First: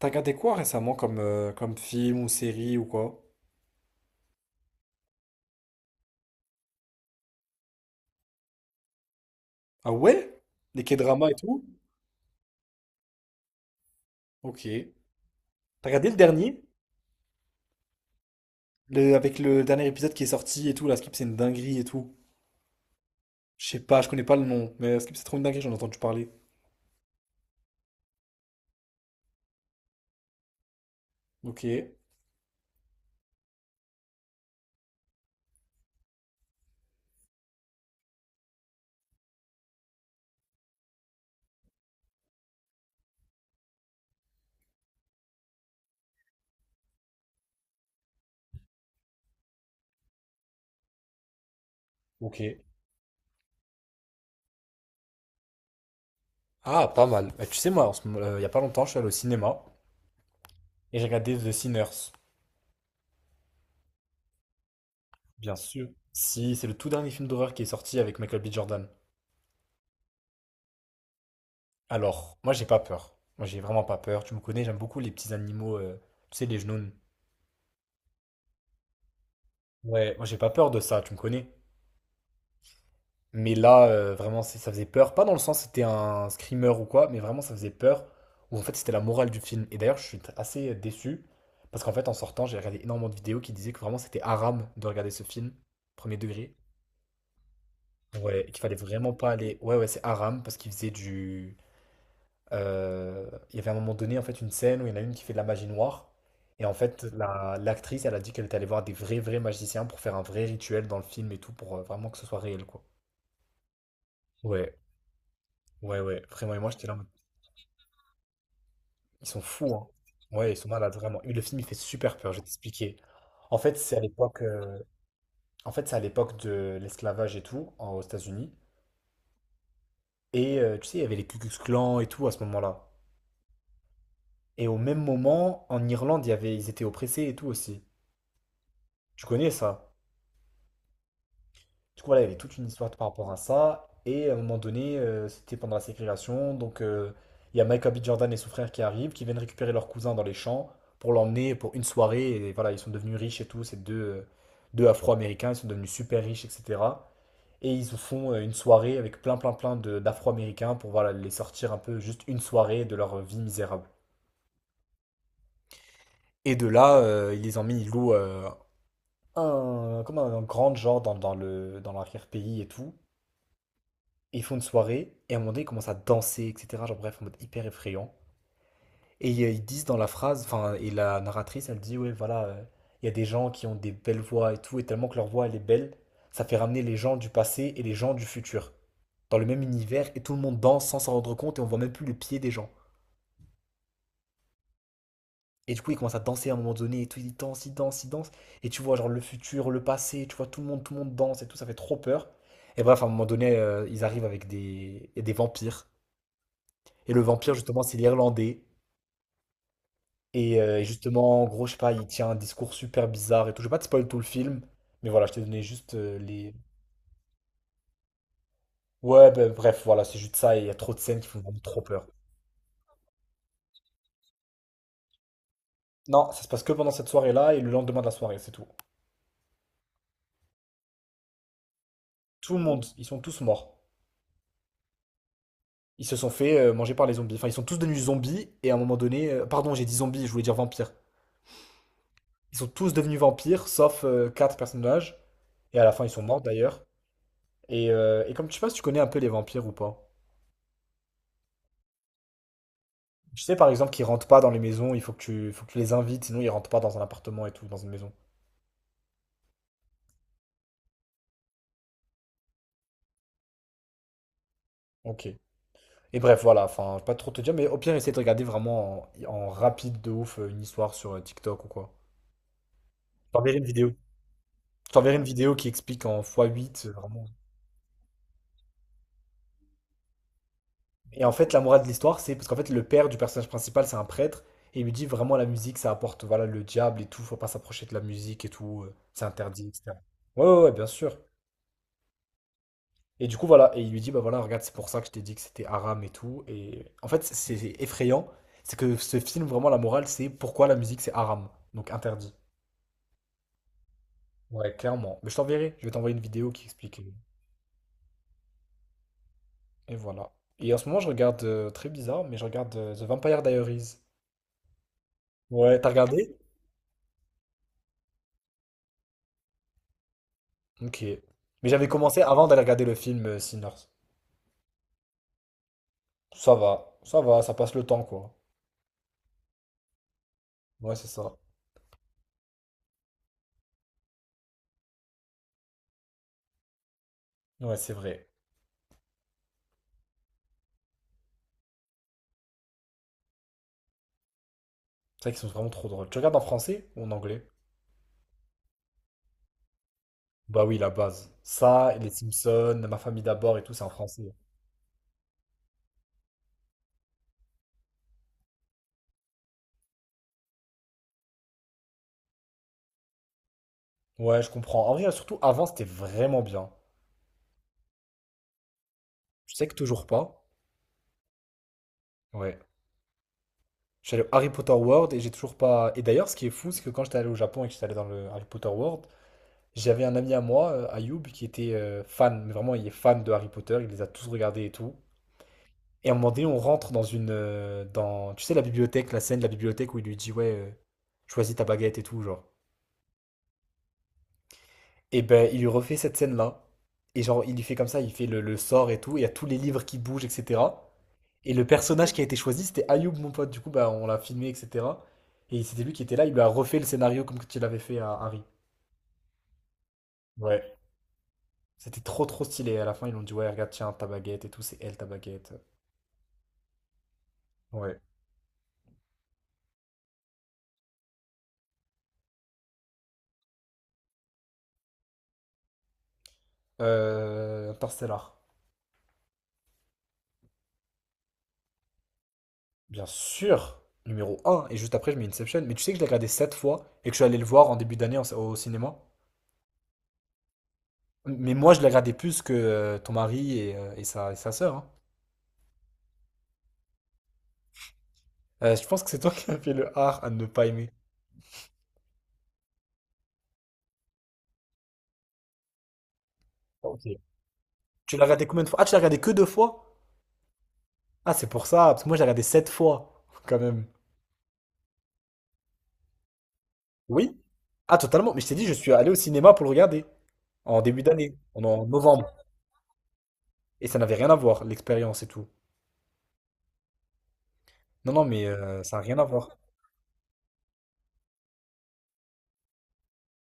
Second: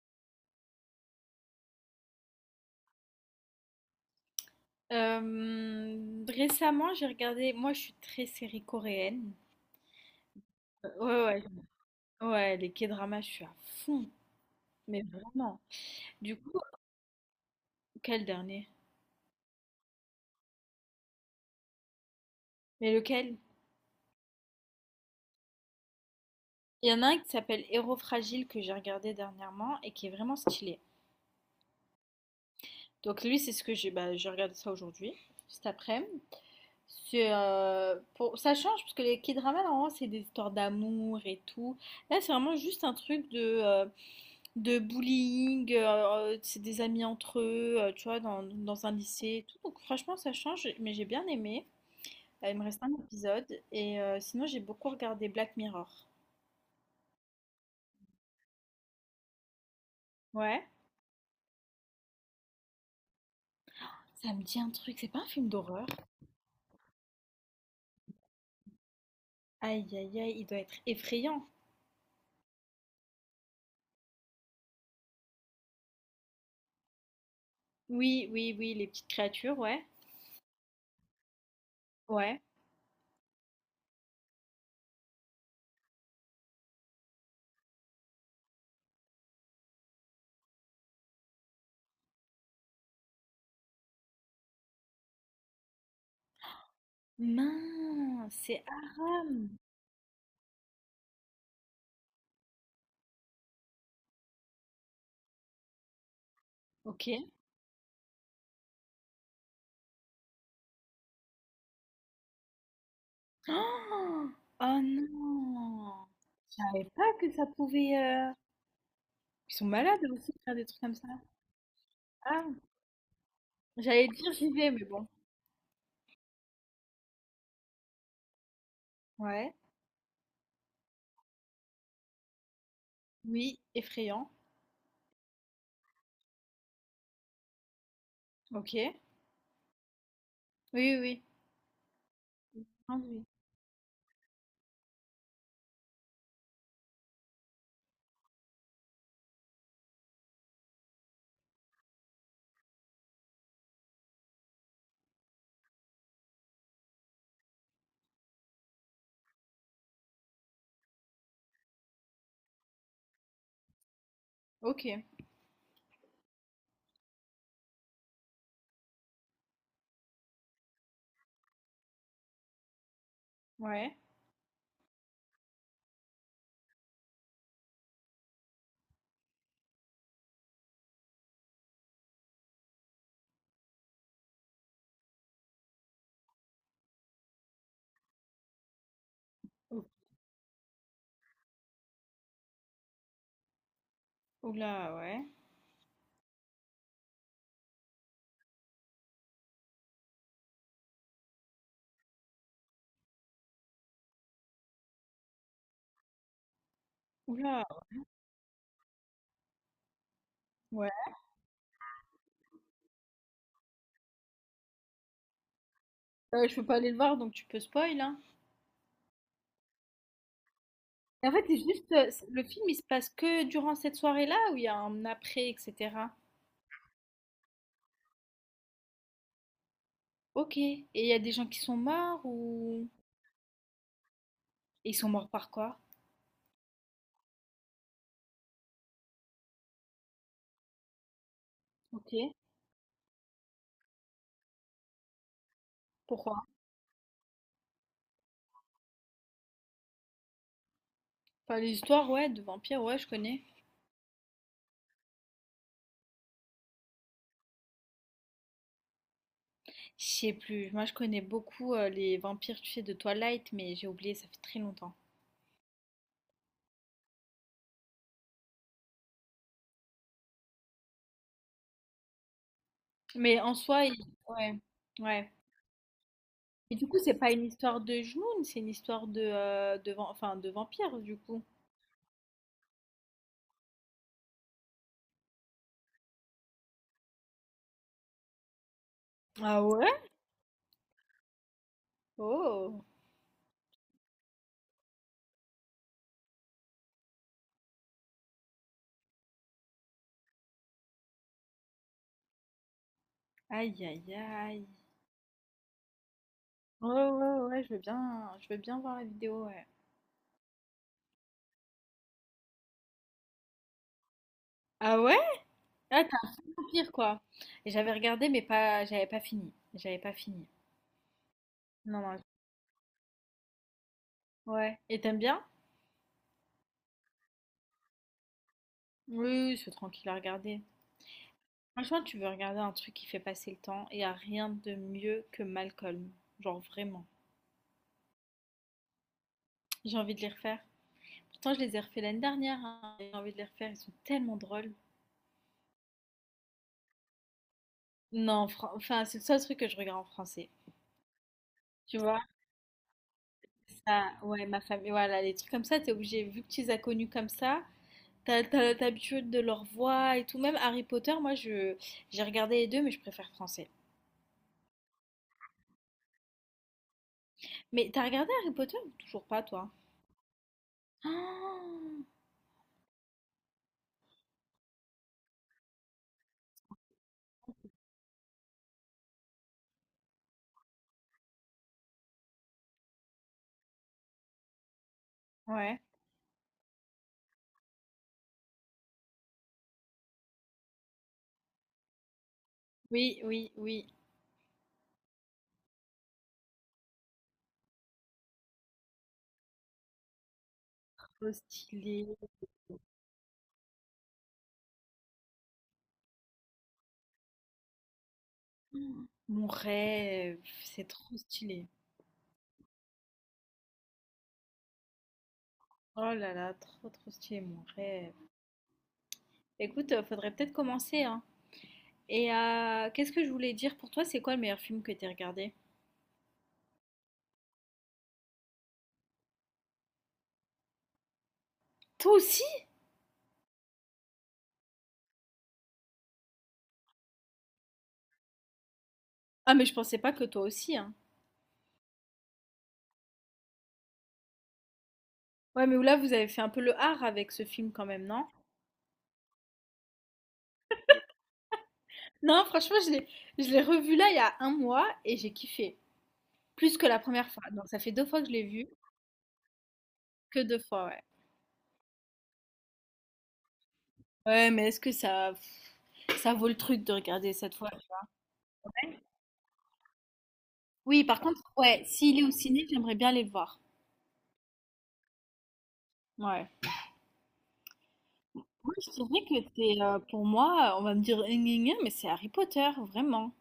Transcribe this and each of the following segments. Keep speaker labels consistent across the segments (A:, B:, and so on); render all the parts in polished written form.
A: T'as regardé quoi récemment comme, comme film ou série ou quoi?
B: Récemment, j'ai regardé, moi je suis très série coréenne.
A: Ah ouais? Les
B: Euh,
A: K-dramas et
B: Ouais,
A: tout?
B: ouais, ouais, les K-dramas, je suis à fond,
A: Ok.
B: mais vraiment.
A: T'as regardé le
B: Du coup,
A: dernier?
B: quel dernier?
A: Avec le dernier épisode qui est sorti et tout, la Skip c'est une dinguerie et tout.
B: Mais lequel?
A: Je sais pas, je connais pas le nom, mais Skip c'est trop une dinguerie, j'en ai entendu parler.
B: Il y en a un qui s'appelle Héros fragile que j'ai regardé dernièrement et qui est vraiment stylé.
A: Ok.
B: Donc lui, c'est ce que j'ai, bah, j'ai regardé ça aujourd'hui, cet après-midi. C'est pour ça change parce que les K-dramas normalement c'est des histoires d'amour et tout. Là, c'est vraiment juste un truc de bullying, c'est des amis entre eux, tu vois, dans un lycée et tout, donc franchement ça change, mais j'ai bien aimé.
A: Ok.
B: Il me reste un épisode et sinon j'ai beaucoup regardé Black Mirror.
A: Ah, pas mal. Bah, tu sais, moi, il y a pas longtemps, je suis allé au cinéma
B: Ouais?
A: et j'ai regardé The Sinners.
B: Ça me dit un truc, c'est pas un film
A: Bien
B: d'horreur?
A: sûr. Si, c'est le tout dernier film d'horreur qui est sorti avec Michael B. Jordan.
B: Aïe aïe aïe, il doit être effrayant.
A: Alors, moi, j'ai pas peur. Moi, j'ai vraiment pas peur. Tu me connais, j'aime beaucoup les petits animaux, tu sais, les genoux.
B: Oui, oui, oui, les petites créatures, ouais.
A: Ouais, moi j'ai pas peur de ça, tu me connais.
B: Ouais.
A: Mais là, vraiment, ça faisait peur. Pas dans le sens c'était un screamer ou quoi, mais vraiment ça faisait peur. Où en fait c'était la morale du film. Et d'ailleurs, je suis assez déçu. Parce qu'en fait, en sortant, j'ai regardé énormément de vidéos qui disaient que vraiment c'était haram de regarder ce film, premier degré.
B: Mince,
A: Ouais, et qu'il
B: c'est
A: fallait vraiment pas
B: Aram!
A: aller. Ouais, ouais, c'est haram parce qu'il faisait du. euh, Il y avait à un moment donné, en fait, une scène où il y en a une qui fait de la magie noire. Et en fait,
B: OK.
A: l'actrice, elle a dit qu'elle était allée voir des vrais, vrais magiciens pour faire un vrai rituel dans le film et tout, pour vraiment que ce soit réel, quoi.
B: Oh!
A: Ouais,
B: Oh
A: ouais,
B: non!
A: ouais, vraiment.
B: Je
A: Et moi, j'étais
B: savais
A: là, en
B: pas
A: mode,
B: que ça pouvait,
A: ils sont
B: ils sont
A: fous, hein.
B: malades aussi de
A: Ouais,
B: faire
A: ils
B: des
A: sont
B: trucs
A: malades,
B: comme ça.
A: vraiment. Et le film, il fait super peur, je vais
B: Ah!
A: t'expliquer. En fait, c'est à
B: J'allais dire
A: l'époque,
B: j'y vais, mais bon.
A: en fait, c'est à l'époque de l'esclavage et tout, aux États-Unis.
B: Ouais.
A: Et tu sais, il y avait les Ku Klux Klan et tout à ce moment-là.
B: Oui, effrayant.
A: Et au même moment, en Irlande, il y avait, ils étaient oppressés et tout aussi.
B: Ok. Oui,
A: Tu connais ça?
B: oui, oui.
A: Du coup, voilà, il y avait toute une histoire par
B: Enduit.
A: rapport à ça. Et à un moment donné, c'était pendant la ségrégation. Donc, il y a Michael B. Jordan et son frère qui arrivent, qui viennent récupérer leur cousin dans les champs pour l'emmener pour une soirée. Et voilà, ils sont devenus riches et tout. Ces deux Afro-Américains, ils sont devenus super riches, etc. Et ils se font une soirée avec plein, plein, plein d'Afro-Américains pour voilà, les sortir un peu juste une soirée de leur vie misérable.
B: Ok.
A: Et de là, ils les emmènent, ils louent un, comme un grand genre dans l'arrière-pays et tout.
B: Ouais.
A: Ils font une soirée, et à un moment donné, ils commencent à danser, etc. Genre, bref, en mode hyper effrayant. Et ils disent dans la phrase, enfin, et la narratrice, elle dit, ouais, voilà, il y a des gens qui ont des belles voix et tout, et tellement que leur voix, elle est belle, ça fait ramener les gens du passé et les gens du futur dans le même
B: Ou-
A: univers, et tout le monde danse sans s'en rendre compte, et on voit même plus les pieds des gens.
B: Oula, ouais.
A: Et du coup, ils commencent à danser à un moment donné, et tout, ils dansent, ils dansent, ils dansent, et tu vois, genre, le futur, le passé, tu vois, tout le monde danse, et tout, ça fait trop peur. Et bref, à un moment donné, ils arrivent avec des, et des vampires. Et le vampire,
B: Oula,
A: justement, c'est l'Irlandais. Et
B: ouais.
A: justement, en gros, je sais pas, il tient un discours super bizarre et tout. Je vais pas te spoil tout le film, mais voilà, je t'ai donné juste les.
B: Je peux pas aller le voir, donc tu peux spoil, hein.
A: Ouais, bah, bref, voilà, c'est juste ça et il y a trop de scènes qui
B: Et en
A: font
B: fait,
A: vraiment
B: c'est
A: trop
B: juste
A: peur.
B: le film, il se passe que durant cette soirée-là, ou il y a un après, etc.
A: Non, ça se passe que pendant cette soirée-là et le lendemain de la soirée, c'est tout.
B: Ok. Et il y a des gens qui sont morts
A: Tout le monde,
B: ou,
A: ils sont tous morts.
B: et ils sont morts par quoi?
A: Ils se sont fait manger par les zombies. Enfin, ils sont tous devenus zombies et à un moment donné, pardon, j'ai dit zombies, je voulais dire vampires.
B: Ok.
A: Ils sont tous devenus vampires, sauf quatre personnages. Et à la fin, ils sont
B: Pourquoi?
A: morts d'ailleurs. Et comme tu sais pas si tu connais un peu les vampires ou pas.
B: Enfin, les histoires, ouais, de vampires, ouais, je
A: Je
B: connais.
A: sais par exemple qu'ils rentrent pas dans les maisons, il faut que tu les invites, sinon ils rentrent pas dans un appartement et tout, dans une maison.
B: Je sais plus. Moi, je connais beaucoup les vampires, tu sais, de Twilight, mais j'ai oublié, ça fait très longtemps.
A: Ok. Et bref, voilà, enfin, pas trop te dire, mais au pire, essaie de regarder vraiment en rapide de ouf, une histoire sur TikTok ou quoi. Je
B: Mais en
A: t'enverrai une
B: soi,
A: vidéo.
B: il- ouais,
A: Je t'enverrai une
B: ouais.
A: vidéo qui explique en fois
B: Mais
A: huit,
B: du coup, c'est
A: vraiment.
B: pas une histoire de Jnoun, c'est une histoire de, enfin, de vampire, du
A: Et en
B: coup.
A: fait, la morale de l'histoire, c'est parce qu'en fait, le père du personnage principal, c'est un prêtre, et il lui dit vraiment la musique, ça apporte, voilà, le diable et tout, faut pas s'approcher de la musique et tout, c'est
B: Ah
A: interdit, etc.
B: ouais?
A: Ouais, ouais, ouais, bien sûr.
B: Oh,
A: Et du coup, voilà, et il lui dit, bah voilà, regarde, c'est pour ça que je t'ai dit que c'était haram et tout. Et en fait, c'est effrayant, c'est que ce film, vraiment, la morale, c'est pourquoi la musique, c'est haram, donc interdit.
B: aïe, aïe, aïe.
A: Ouais, clairement. Mais je t'enverrai, je vais t'envoyer une vidéo qui
B: Ouais,
A: explique.
B: ouais, ouais, je veux bien voir la vidéo, ouais.
A: Et voilà. Et en ce moment, je regarde, très bizarre, mais je regarde The Vampire Diaries.
B: Ah ouais?
A: Ouais, t'as
B: Ah, t'as
A: regardé?
B: vampire, quoi. Et j'avais regardé, mais pas, J'avais pas fini.
A: Ok. Mais j'avais
B: Non, non.
A: commencé avant d'aller regarder le film Sinners.
B: Ouais. Et t'aimes bien?
A: Ça va, ça va, ça passe le temps, quoi.
B: Oui, oui, c'est tranquille à regarder.
A: Ouais, c'est ça.
B: Franchement, tu veux regarder un truc qui fait passer le temps et y a rien de mieux que Malcolm. Genre, vraiment.
A: Ouais, c'est vrai.
B: J'ai envie de les refaire. Pourtant, je les ai refait l'année dernière, hein. J'ai envie de les refaire. Ils sont tellement drôles.
A: C'est vrai qu'ils sont vraiment trop drôles. Tu regardes en français ou en anglais?
B: Non, enfin, c'est le seul truc que je regarde en français.
A: Bah oui, la base. Ça, et
B: Tu
A: les
B: vois,
A: Simpsons, Ma famille d'abord et tout, c'est en
B: ça,
A: français.
B: ouais, ma famille, voilà, les trucs comme ça, t'es obligé, vu que tu les as connus comme ça, t'as l'habitude de leur voix et tout. Même Harry Potter, j'ai regardé les deux, mais je préfère français.
A: Ouais, je comprends. En vrai, surtout avant, c'était vraiment bien.
B: Mais t'as regardé Harry Potter? Ou toujours pas,
A: Je sais
B: toi.
A: que toujours pas.
B: Ah,
A: Ouais. Je suis allé au Harry Potter World et j'ai toujours pas. Et d'ailleurs, ce qui est fou, c'est que quand j'étais allé au Japon et que j'étais allé dans le Harry Potter World, j'avais un ami à moi, Ayoub, qui était fan. Mais vraiment, il est fan de Harry Potter. Il les a tous regardés et tout.
B: ouais.
A: Et à un moment donné, on rentre dans une, dans... Tu sais, la bibliothèque, la scène de la bibliothèque où il lui dit, ouais, choisis ta baguette et tout, genre.
B: Oui, oui, oui.
A: Et ben, il lui refait cette scène-là. Et genre, il lui fait comme ça, il fait le sort et tout. Et il y a tous les livres qui bougent, etc.
B: Trop
A: Et le
B: stylé.
A: personnage qui a été choisi, c'était Ayoub, mon pote. Du coup, bah, on l'a filmé, etc. Et c'était lui qui était là. Il lui a refait le scénario comme tu l'avais fait à Harry.
B: Mon rêve,
A: Ouais.
B: c'est trop stylé.
A: C'était trop, trop stylé. À la fin, ils l'ont dit, ouais, regarde, tiens, ta baguette et tout. C'est elle, ta baguette.
B: Oh là là, trop, trop stylé, mon
A: Ouais.
B: rêve. Écoute, faudrait peut-être commencer, hein. Et qu'est-ce que je voulais dire, pour toi, c'est quoi le meilleur film que t'aies regardé?
A: Interstellar.
B: Toi aussi?
A: Bien sûr. Numéro un. Et juste après, je mets Inception. Mais tu sais que je l'ai regardé 7 fois et que je suis allé le voir en début d'année au cinéma.
B: Ah, mais je pensais pas que toi aussi, hein.
A: Mais moi, je la gardais plus que ton mari et sa sœur, hein.
B: Ouais, mais là, vous avez fait un peu le art avec ce film quand même, non?
A: Je pense que c'est toi qui as fait le art à ne pas aimer.
B: Non, franchement, je l'ai revu là il y a un mois et j'ai kiffé. Plus que la
A: Ok.
B: première fois. Donc ça fait deux
A: Tu
B: fois
A: l'as
B: que je l'ai
A: regardé combien de
B: vu,
A: fois? Ah, tu l'as regardé que deux fois?
B: que deux fois, ouais.
A: Ah, c'est pour ça, parce que moi, je l'ai regardé sept fois, quand même.
B: Ouais, mais est-ce que ça, pff, ça vaut le truc de regarder
A: Oui?
B: cette fois?
A: Ah, totalement. Mais je t'ai dit, je suis allé au cinéma pour le regarder, en début
B: Oui, par
A: d'année,
B: contre,
A: en,
B: ouais,
A: en
B: s'il est
A: novembre.
B: au ciné, j'aimerais bien aller le voir.
A: Et ça n'avait rien à voir, l'expérience et tout.
B: Ouais.
A: Non, non, mais
B: Moi, je
A: ça n'a rien à
B: dirais que
A: voir.
B: c'est, pour moi, on va me dire gna gna gna, mais c'est Harry Potter, vraiment.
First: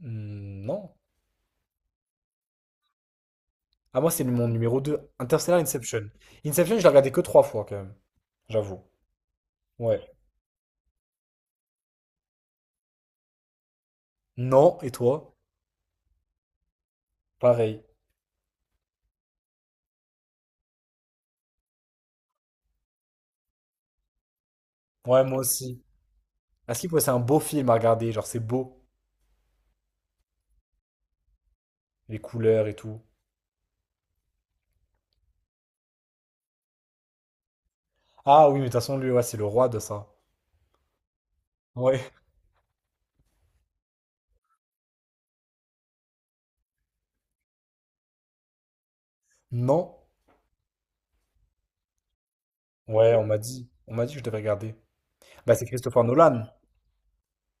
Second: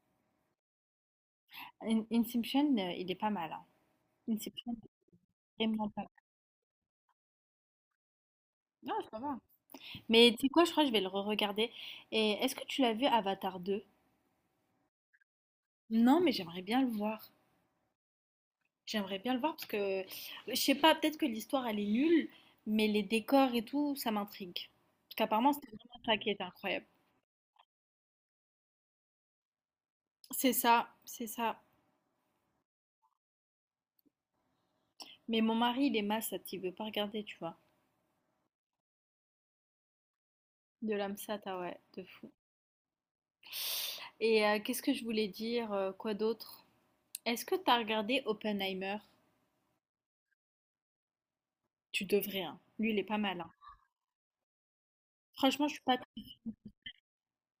A: Hmm, non.
B: Inception, il est pas mal, hein.
A: Ah, moi, c'est mon
B: Inception,
A: numéro 2, Interstellar
B: il est vraiment pas
A: Inception.
B: mal.
A: Inception, je l'ai regardé que trois fois, quand même, j'avoue.
B: Non, ça va.
A: Ouais.
B: Mais tu sais quoi, je crois que je vais le re-regarder. Et est-ce que tu l'as vu Avatar deux?
A: Non, et toi?
B: Non, mais j'aimerais bien le voir.
A: Pareil.
B: J'aimerais bien le voir parce que, je sais pas, peut-être que l'histoire, elle est nulle, mais les décors et tout, ça m'intrigue. Parce
A: Ouais, moi
B: qu'apparemment, c'était
A: aussi.
B: vraiment ça qui était
A: À
B: incroyable.
A: Sleep, ouais, c'est un beau film à regarder, genre c'est beau,
B: C'est ça, c'est ça.
A: les couleurs et tout.
B: Mais mon mari, il est massat, il veut pas regarder, tu vois.
A: Ah oui, mais de toute façon, lui, ouais, c'est le roi de ça.
B: De l'âme sata, ouais, de
A: Ouais.
B: fou. Et qu'est-ce que je voulais dire? Quoi d'autre? Est-ce que t'as regardé Oppenheimer?
A: Non?
B: Tu devrais, hein. Lui, il est
A: Ouais,
B: pas
A: on m'a
B: mal, hein.
A: dit. On m'a dit que je devais regarder. Bah, c'est
B: Franchement, je suis pas...
A: Christopher Nolan.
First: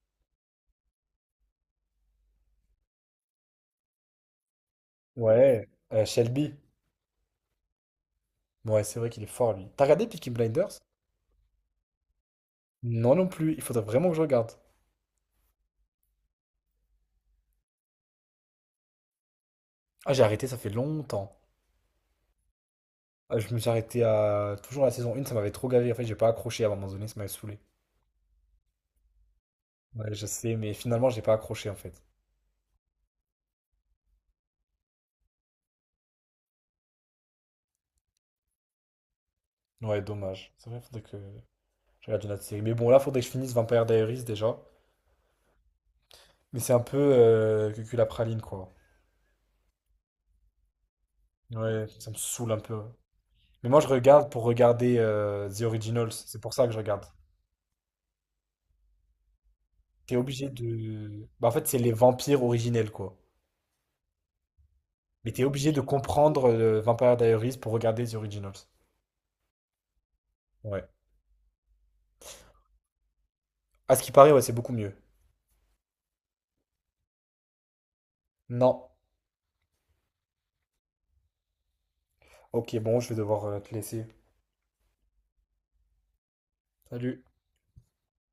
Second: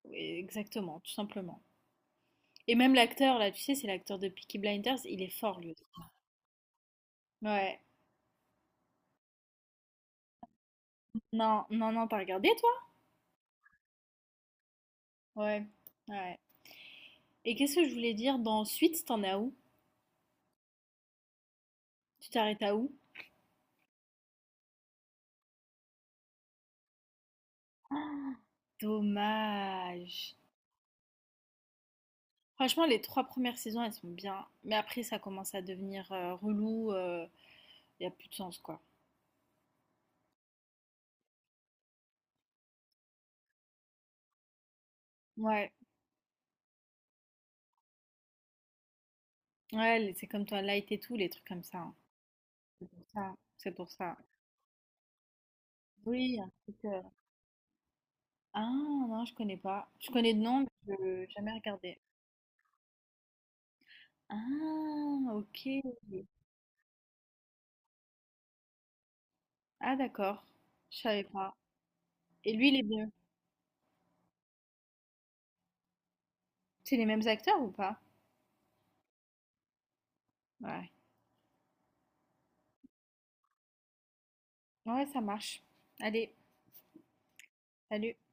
B: Oui, exactement, tout simplement. Et même l'acteur, là, tu sais, c'est l'acteur de Peaky Blinders, il est fort,
A: Ouais.
B: lui aussi.
A: Shelby.
B: Ouais.
A: Ouais, c'est vrai qu'il est fort, lui. T'as regardé Peaky Blinders?
B: Non, non, non, t'as regardé, toi?
A: Non, non plus. Il faudrait vraiment que je regarde.
B: Ouais, ouais. Et qu'est-ce que je voulais dire? Dans Suite, t'en as où?
A: Ah, j'ai arrêté, ça fait longtemps.
B: Tu t'arrêtes à où?
A: Ah, je me suis arrêté à toujours la saison 1, ça m'avait trop gavé. En fait, j'ai pas accroché à un moment donné, ça m'avait saoulé. Ouais, je
B: Dommage.
A: sais, mais finalement, j'ai pas accroché, en fait.
B: Franchement, les trois premières saisons, elles sont bien. Mais après, ça commence à devenir relou. Il n'y a plus de sens, quoi.
A: Ouais, dommage. C'est vrai, faudrait que je regarde une autre série. Mais bon, là, faudrait que je finisse Vampire Diaries déjà.
B: Ouais.
A: Mais c'est un peu cucul à praline, quoi.
B: Ouais, c'est comme toi, Light et tout, les trucs comme ça,
A: Ouais,
B: hein.
A: ça me saoule un peu.
B: C'est pour ça.
A: Mais
B: C'est
A: moi, je
B: pour ça.
A: regarde pour regarder The Originals. C'est
B: Oui, un
A: pour ça que
B: truc,
A: je regarde.
B: Ah non, je connais pas. Je
A: T'es
B: connais de
A: obligé
B: nom, mais je
A: de. Bah, en
B: jamais
A: fait, c'est les
B: regardé.
A: vampires originels, quoi.
B: Ah,
A: Mais t'es
B: ok.
A: obligé de comprendre Vampire Diaries pour regarder The Originals.
B: Ah d'accord.
A: Ouais.
B: Je savais pas. Et lui, il est bien.
A: À ce qui paraît, ouais, c'est beaucoup mieux.
B: C'est les mêmes acteurs ou pas?
A: Non.
B: Ouais.
A: Ok, bon, je vais devoir te laisser.
B: Ouais, ça marche. Allez,
A: Salut.
B: salut.